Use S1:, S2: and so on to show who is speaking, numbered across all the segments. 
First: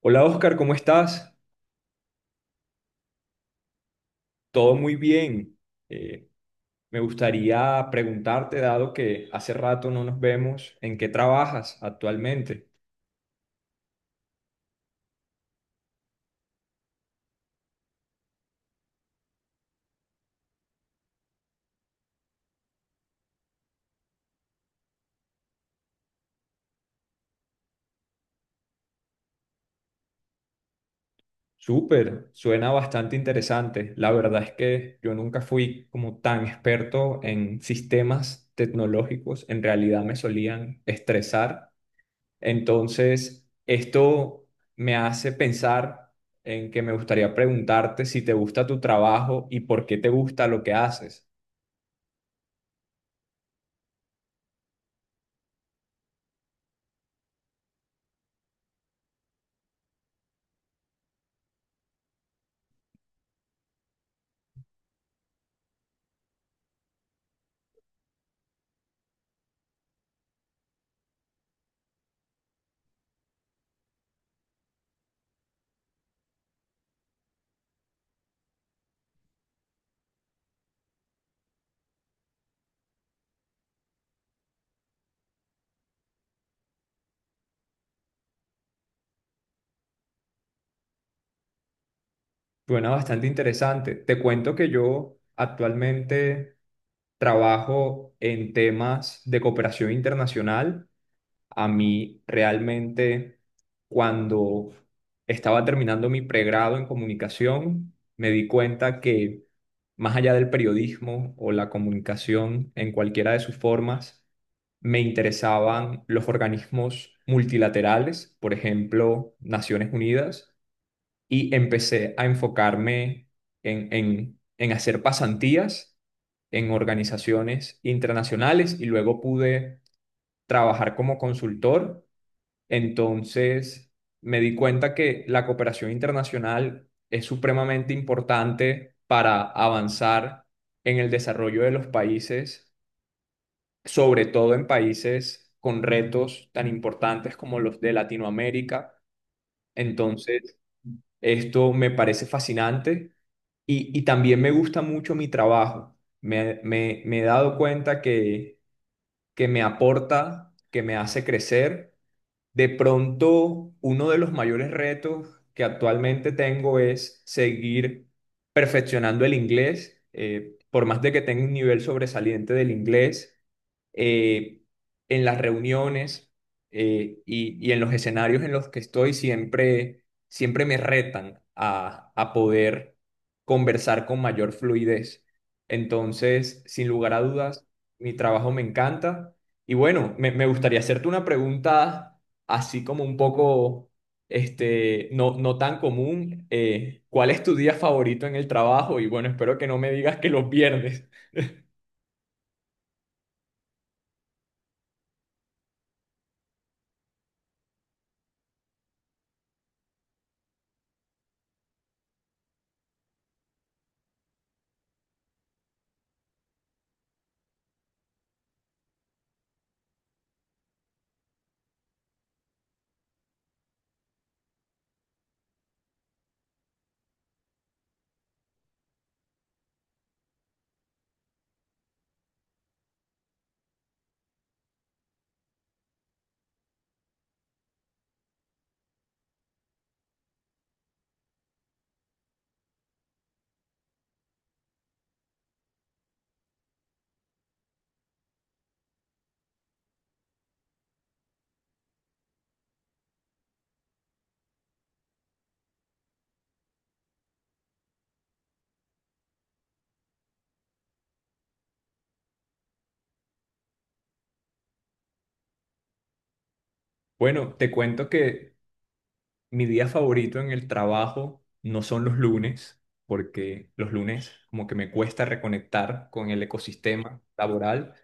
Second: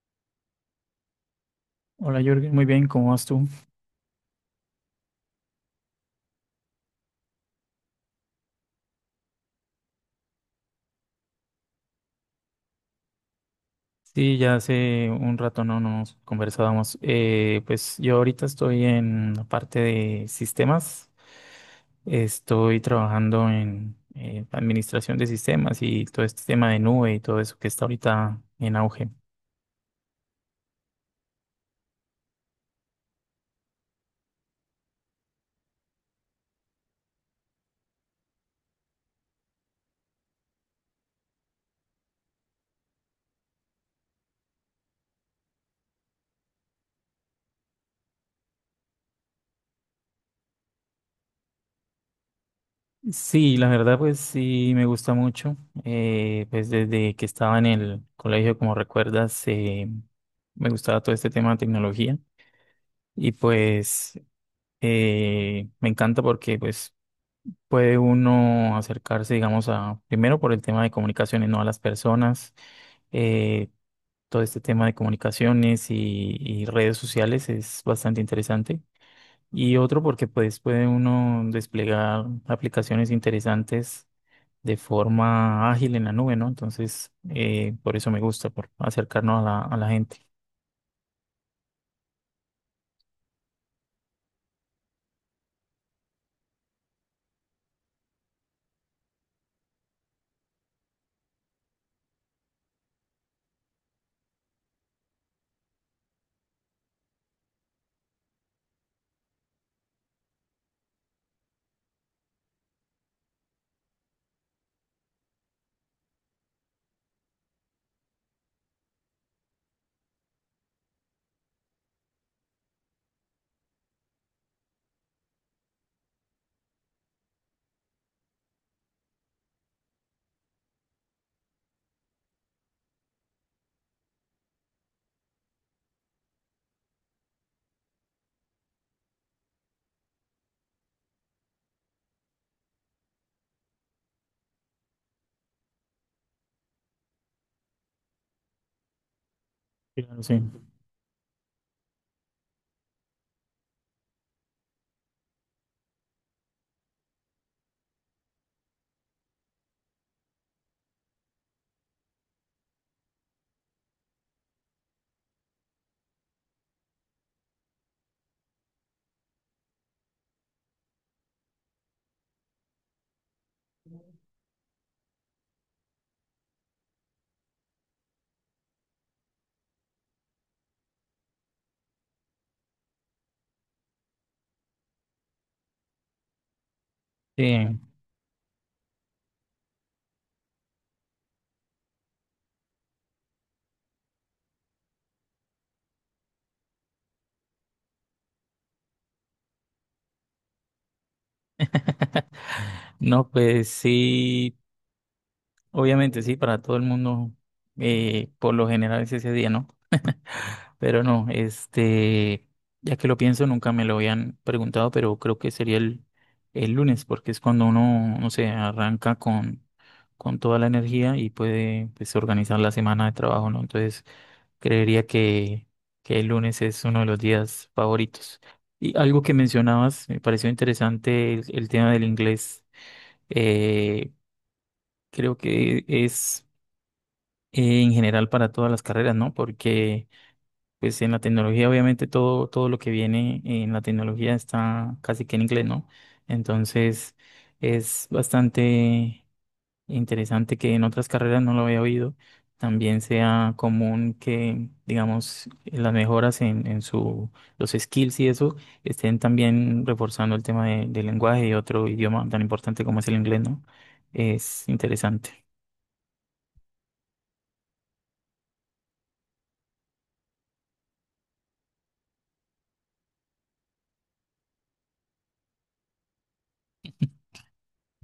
S1: Hola Oscar, ¿cómo estás?
S2: Hola Jürgen, muy bien, ¿cómo vas tú?
S1: Todo muy bien. Eh, me gustaría preguntarte, dado que hace rato no nos vemos, ¿en qué trabajas actualmente?
S2: Sí, ya hace un rato no nos conversábamos. Pues yo ahorita estoy en la parte de sistemas, estoy trabajando en administración de sistemas y todo este tema de nube y todo eso que está ahorita en auge.
S1: Súper, suena bastante interesante. La verdad es que yo nunca fui como tan experto en sistemas tecnológicos. En realidad me solían estresar. Entonces, esto me hace pensar en que me gustaría preguntarte si te gusta tu trabajo y por qué te gusta lo que haces.
S2: Sí, la verdad pues sí me gusta mucho. Pues desde que estaba en el colegio, como recuerdas, me gustaba todo este tema de tecnología. Y pues Me encanta porque pues puede uno acercarse, digamos, a primero por el tema de comunicaciones, no, a las personas. Eh, Todo este tema de comunicaciones y redes sociales es bastante interesante. Y otro porque pues puede uno desplegar aplicaciones interesantes de forma ágil en la nube, ¿no? Entonces, por eso me gusta, por acercarnos a a la gente.
S1: Bueno, bastante interesante. Te cuento que yo actualmente trabajo en temas de cooperación internacional. A mí realmente, cuando estaba terminando mi pregrado en comunicación, me di cuenta que más allá del periodismo o la comunicación en cualquiera de sus formas, me interesaban los organismos multilaterales, por ejemplo, Naciones Unidas, y empecé a enfocarme en hacer pasantías en organizaciones internacionales y luego pude trabajar como consultor. Entonces me di cuenta que la cooperación internacional es supremamente importante para avanzar en el desarrollo de los países, sobre todo en países con retos tan importantes como los de Latinoamérica.
S2: Claro, sí.
S1: Entonces, esto me parece fascinante. Y también me gusta mucho mi trabajo. Me he dado cuenta que me aporta, que me hace crecer. De pronto, uno de los mayores retos que actualmente tengo es seguir perfeccionando el inglés. Por más de que tenga un nivel sobresaliente del inglés, eh, en las reuniones y en los escenarios en los que estoy, siempre, siempre me retan a poder conversar con mayor fluidez. Entonces, sin lugar a dudas,
S2: Sí.
S1: mi trabajo me encanta. Y bueno, me gustaría hacerte una pregunta así como un poco, no tan común. ¿Cuál es tu día favorito en el trabajo? Y bueno, espero que no me digas que los viernes.
S2: No, pues sí. Obviamente sí, para todo el mundo, por lo general es ese día, ¿no? Pero no, este, ya que lo pienso, nunca me lo habían preguntado, pero creo que sería el lunes, porque es cuando uno, no sé, arranca con toda la energía y puede, pues, organizar la semana de trabajo, ¿no? Entonces, creería que, que el lunes es uno de los días favoritos. Y algo que mencionabas, me pareció interesante el tema del inglés. Eh, Creo que es en general para todas las carreras, ¿no? Porque pues en la tecnología obviamente todo lo que viene en la tecnología está casi que en inglés, ¿no? Entonces es bastante interesante que en otras carreras no lo había oído, también sea común que, digamos, las mejoras en su, los skills y eso estén también reforzando el tema del lenguaje y otro idioma tan importante como es el inglés, ¿no? Es interesante.
S1: Bueno, te cuento que mi día favorito en el trabajo no son los lunes, porque los lunes como que me cuesta reconectar con el ecosistema laboral,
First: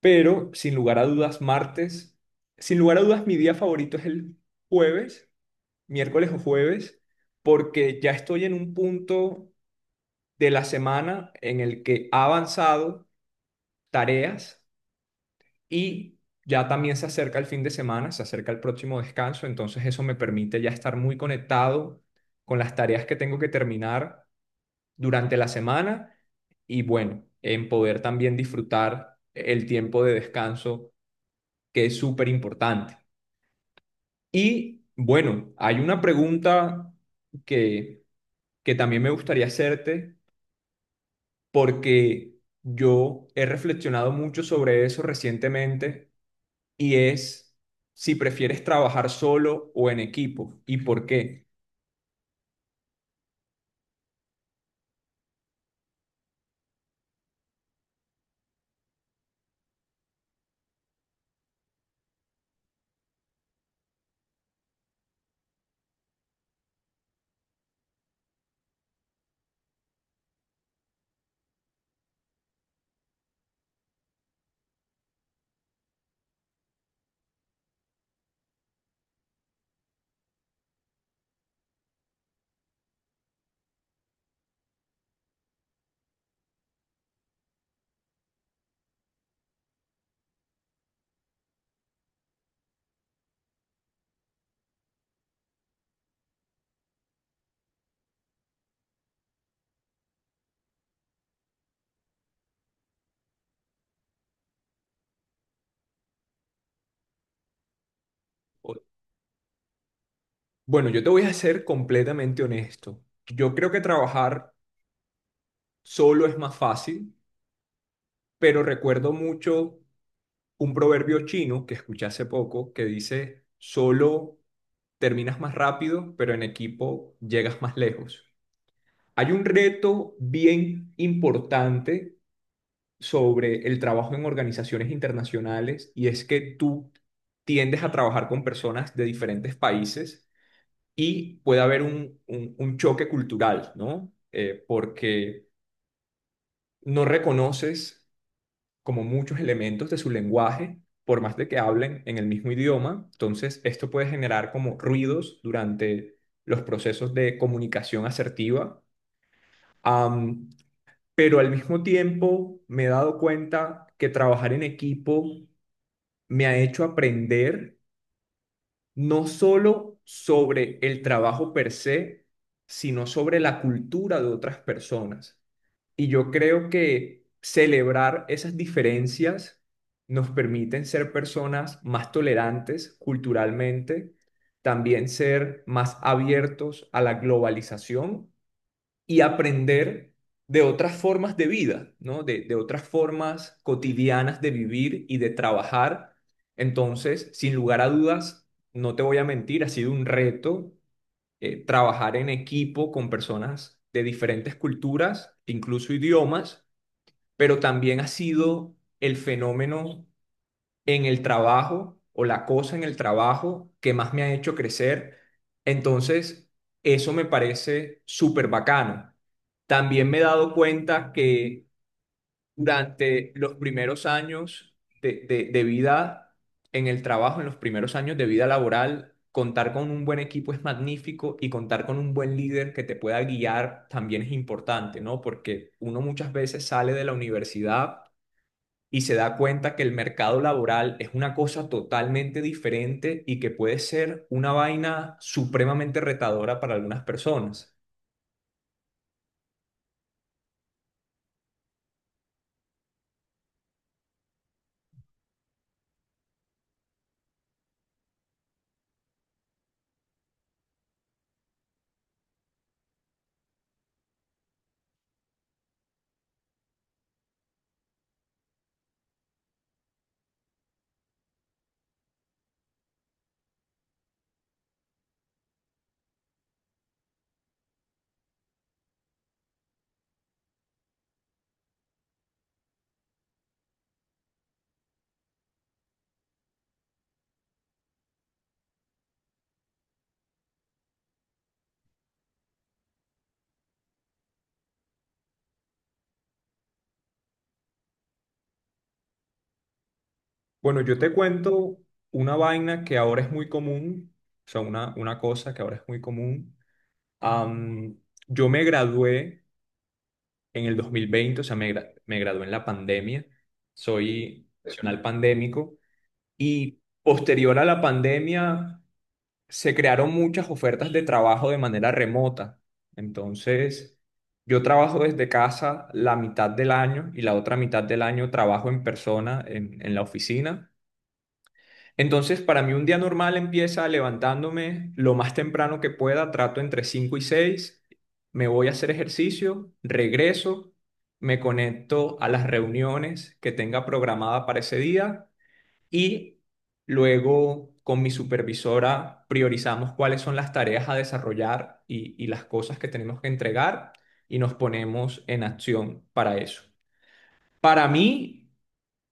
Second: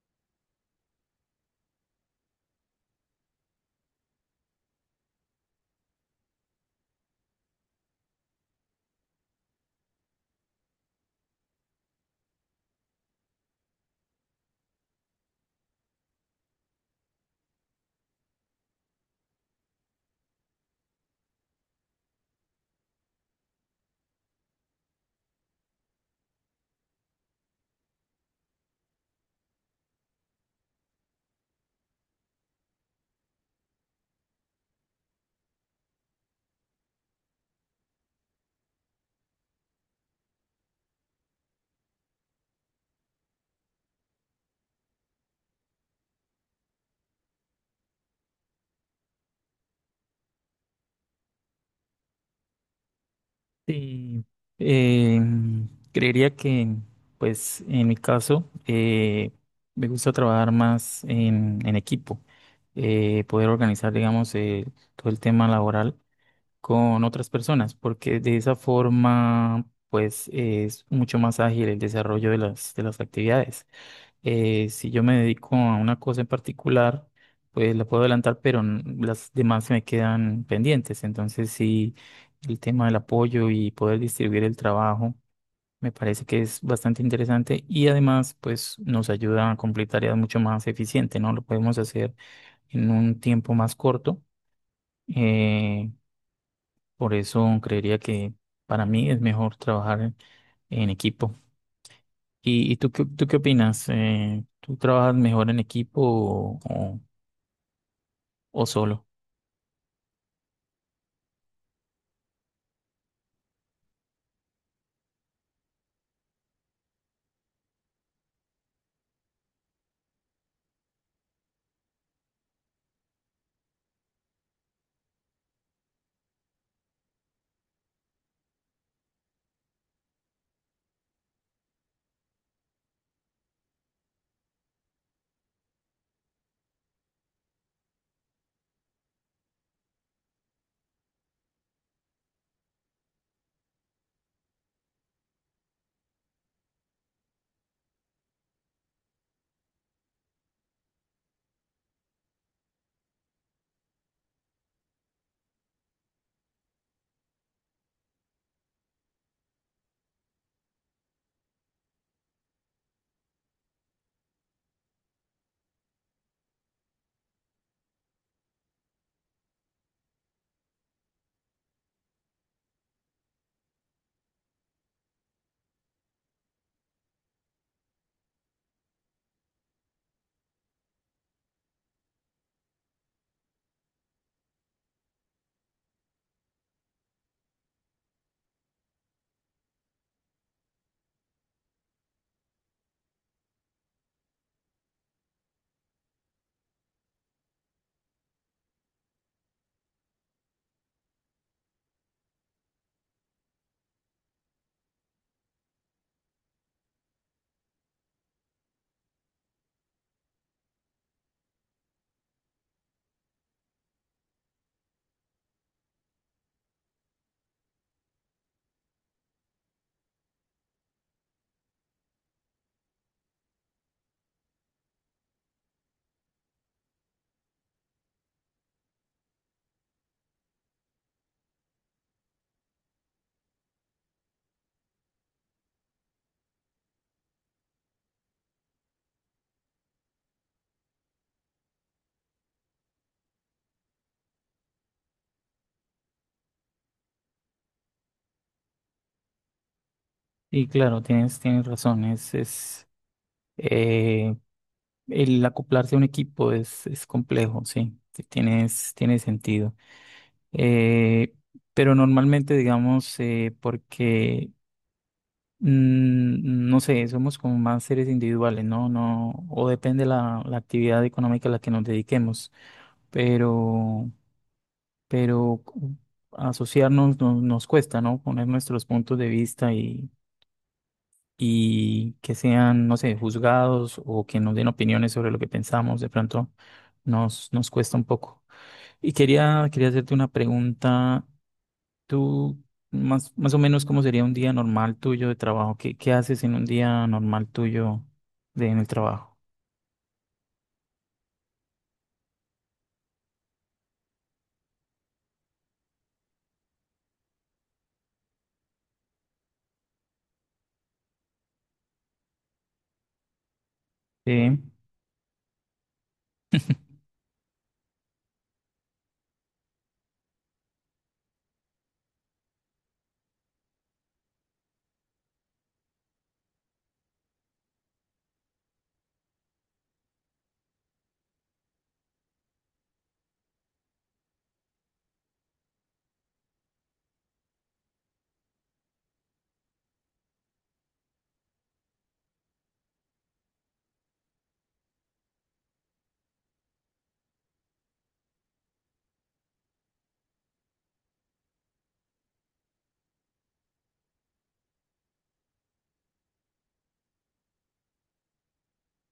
S1: pero sin lugar a dudas, martes, sin lugar a dudas, mi día favorito es el jueves, miércoles o jueves, porque ya estoy en un punto de la semana en el que ha avanzado tareas y ya también se acerca el fin de semana, se acerca el próximo descanso, entonces eso me permite ya estar muy conectado con las tareas que tengo que terminar durante la semana y bueno, en poder también disfrutar el tiempo de descanso que es súper importante. Y bueno, hay una pregunta que, que también me gustaría hacerte porque yo he reflexionado mucho sobre eso recientemente y es si prefieres trabajar solo o en equipo y por qué.
S2: Sí, eh, creería que, pues, en mi caso, me gusta trabajar más en equipo, poder organizar, digamos, todo el tema laboral con otras personas, porque de esa forma, pues, es mucho más ágil el desarrollo de de las actividades. Si yo me dedico a una cosa en particular, pues la puedo adelantar, pero las demás se me quedan pendientes. Entonces, sí, el tema del apoyo y poder distribuir el trabajo me parece que es bastante interesante y además, pues nos ayuda a cumplir tareas mucho más eficiente, ¿no? Lo podemos hacer en un tiempo más corto. Eh, por eso creería que para mí es mejor trabajar en equipo. ¿Y tú, tú qué opinas? ¿Tú trabajas mejor en equipo o
S1: O-
S2: solo?
S1: Bueno, yo te voy a ser completamente honesto. Yo creo que trabajar solo es más fácil, pero recuerdo mucho un proverbio chino que escuché hace poco que dice, solo terminas más rápido, pero en equipo llegas más lejos. Hay un reto bien importante sobre el trabajo en organizaciones internacionales y es que tú tiendes a trabajar con personas de diferentes países y puede haber un choque cultural, ¿no? Porque no reconoces como muchos elementos de su lenguaje, por más de que hablen en el mismo idioma. Entonces, esto puede generar como ruidos durante los procesos de comunicación asertiva. Am, pero al mismo tiempo me he dado cuenta que trabajar en equipo me ha hecho aprender no solo sobre el trabajo per se, sino sobre la cultura de otras personas. Y yo creo que celebrar esas diferencias nos permiten ser personas más tolerantes culturalmente, también ser más abiertos a la globalización y aprender de otras formas de vida, ¿no? De otras formas cotidianas de vivir y de trabajar. Entonces, sin lugar a dudas, no te voy a mentir, ha sido un reto, trabajar en equipo con personas de diferentes culturas, incluso idiomas, pero también ha sido el fenómeno en el trabajo o la cosa en el trabajo que más me ha hecho crecer. Entonces, eso me parece súper bacano. También me he dado cuenta que durante los primeros años de vida en el trabajo, en los primeros años de vida laboral, contar con un buen equipo es magnífico y contar con un buen líder que te pueda guiar también es importante, ¿no? Porque uno muchas veces sale de la universidad y se da cuenta que el mercado laboral es una cosa totalmente diferente y que puede ser una vaina supremamente retadora para algunas personas.
S2: Y claro, tienes razón, es eh, el acoplarse a un equipo es complejo, sí, sí, tiene sentido. Eh, pero normalmente, digamos, porque, no sé, somos como más seres individuales, ¿no? No, o depende la actividad económica a la que nos dediquemos. Pero pero cu- Asociarnos nos cuesta, ¿no? Poner nuestros puntos de vista y que sean, no sé, juzgados o que nos den opiniones sobre lo que pensamos, de pronto nos cuesta un poco. Y quería hacerte una pregunta. Tú, más o menos, ¿cómo sería un día normal tuyo de trabajo? ¿Qué haces en un día normal tuyo en el trabajo?
S1: Bueno, yo te cuento una vaina que ahora es muy común, o sea, una cosa que ahora es muy común. Am, yo me gradué en el 2020, o sea, me gradué en la pandemia, soy
S2: Sí.
S1: profesional pandémico y posterior a la pandemia se crearon muchas ofertas de trabajo de manera remota. Entonces, yo trabajo desde casa la mitad del año y la otra mitad del año trabajo en persona en la oficina. Entonces, para mí un día normal empieza levantándome lo más temprano que pueda, trato entre 5 y seis, me voy a hacer ejercicio, regreso, me conecto a las reuniones que tenga programada para ese día y luego con mi supervisora priorizamos cuáles son las tareas a desarrollar y las cosas que tenemos que entregar y nos ponemos en acción para eso. Para mí,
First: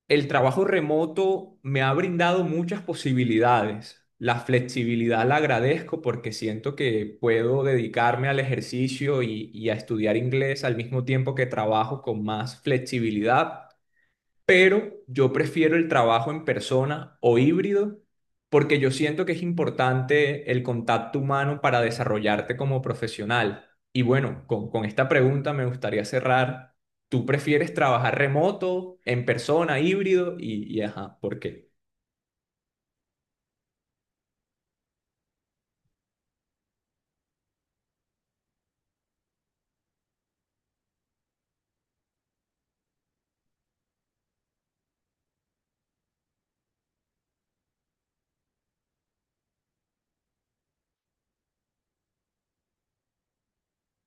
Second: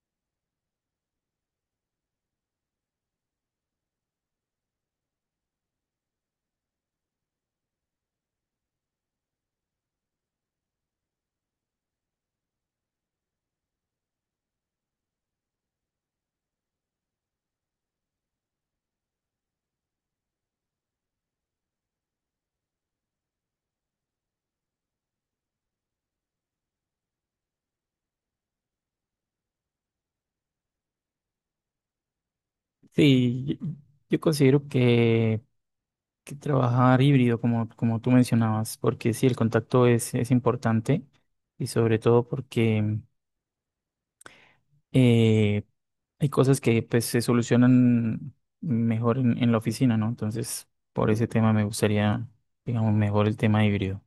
S1: el trabajo remoto me ha brindado muchas posibilidades. La flexibilidad la agradezco porque siento que puedo dedicarme al ejercicio y a estudiar inglés al mismo tiempo que trabajo con más flexibilidad, pero yo prefiero el trabajo en persona o híbrido porque yo siento que es importante el contacto humano para desarrollarte como profesional. Y bueno, con esta pregunta me gustaría cerrar. ¿Tú prefieres trabajar remoto, en persona, híbrido? Y ajá, ¿por qué?
S2: Sí, yo considero que trabajar híbrido, como, como tú mencionabas, porque sí, el contacto es importante y sobre todo porque eh, hay cosas que pues, se solucionan mejor en la oficina, ¿no? Entonces, por ese tema me gustaría, digamos, mejor el tema híbrido.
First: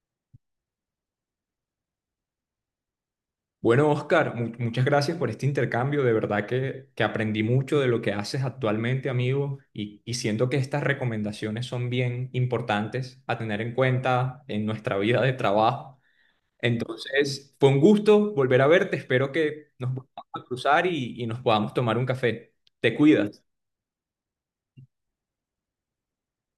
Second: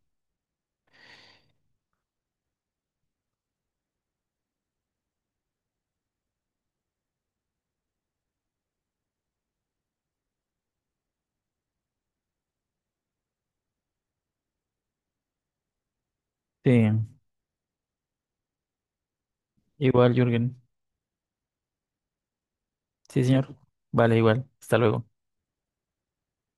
S1: Bueno, Oscar, muchas gracias por este intercambio. De verdad que aprendí mucho de lo que haces actualmente, amigo, y siento que estas recomendaciones son bien importantes a tener en cuenta en nuestra vida de trabajo.
S2: Sí,
S1: Entonces, fue un gusto volver a verte. Espero que nos
S2: igual,
S1: podamos
S2: Jürgen.
S1: cruzar y nos podamos tomar un café. Te
S2: Sí,
S1: cuidas.
S2: señor. Vale, igual. Hasta luego.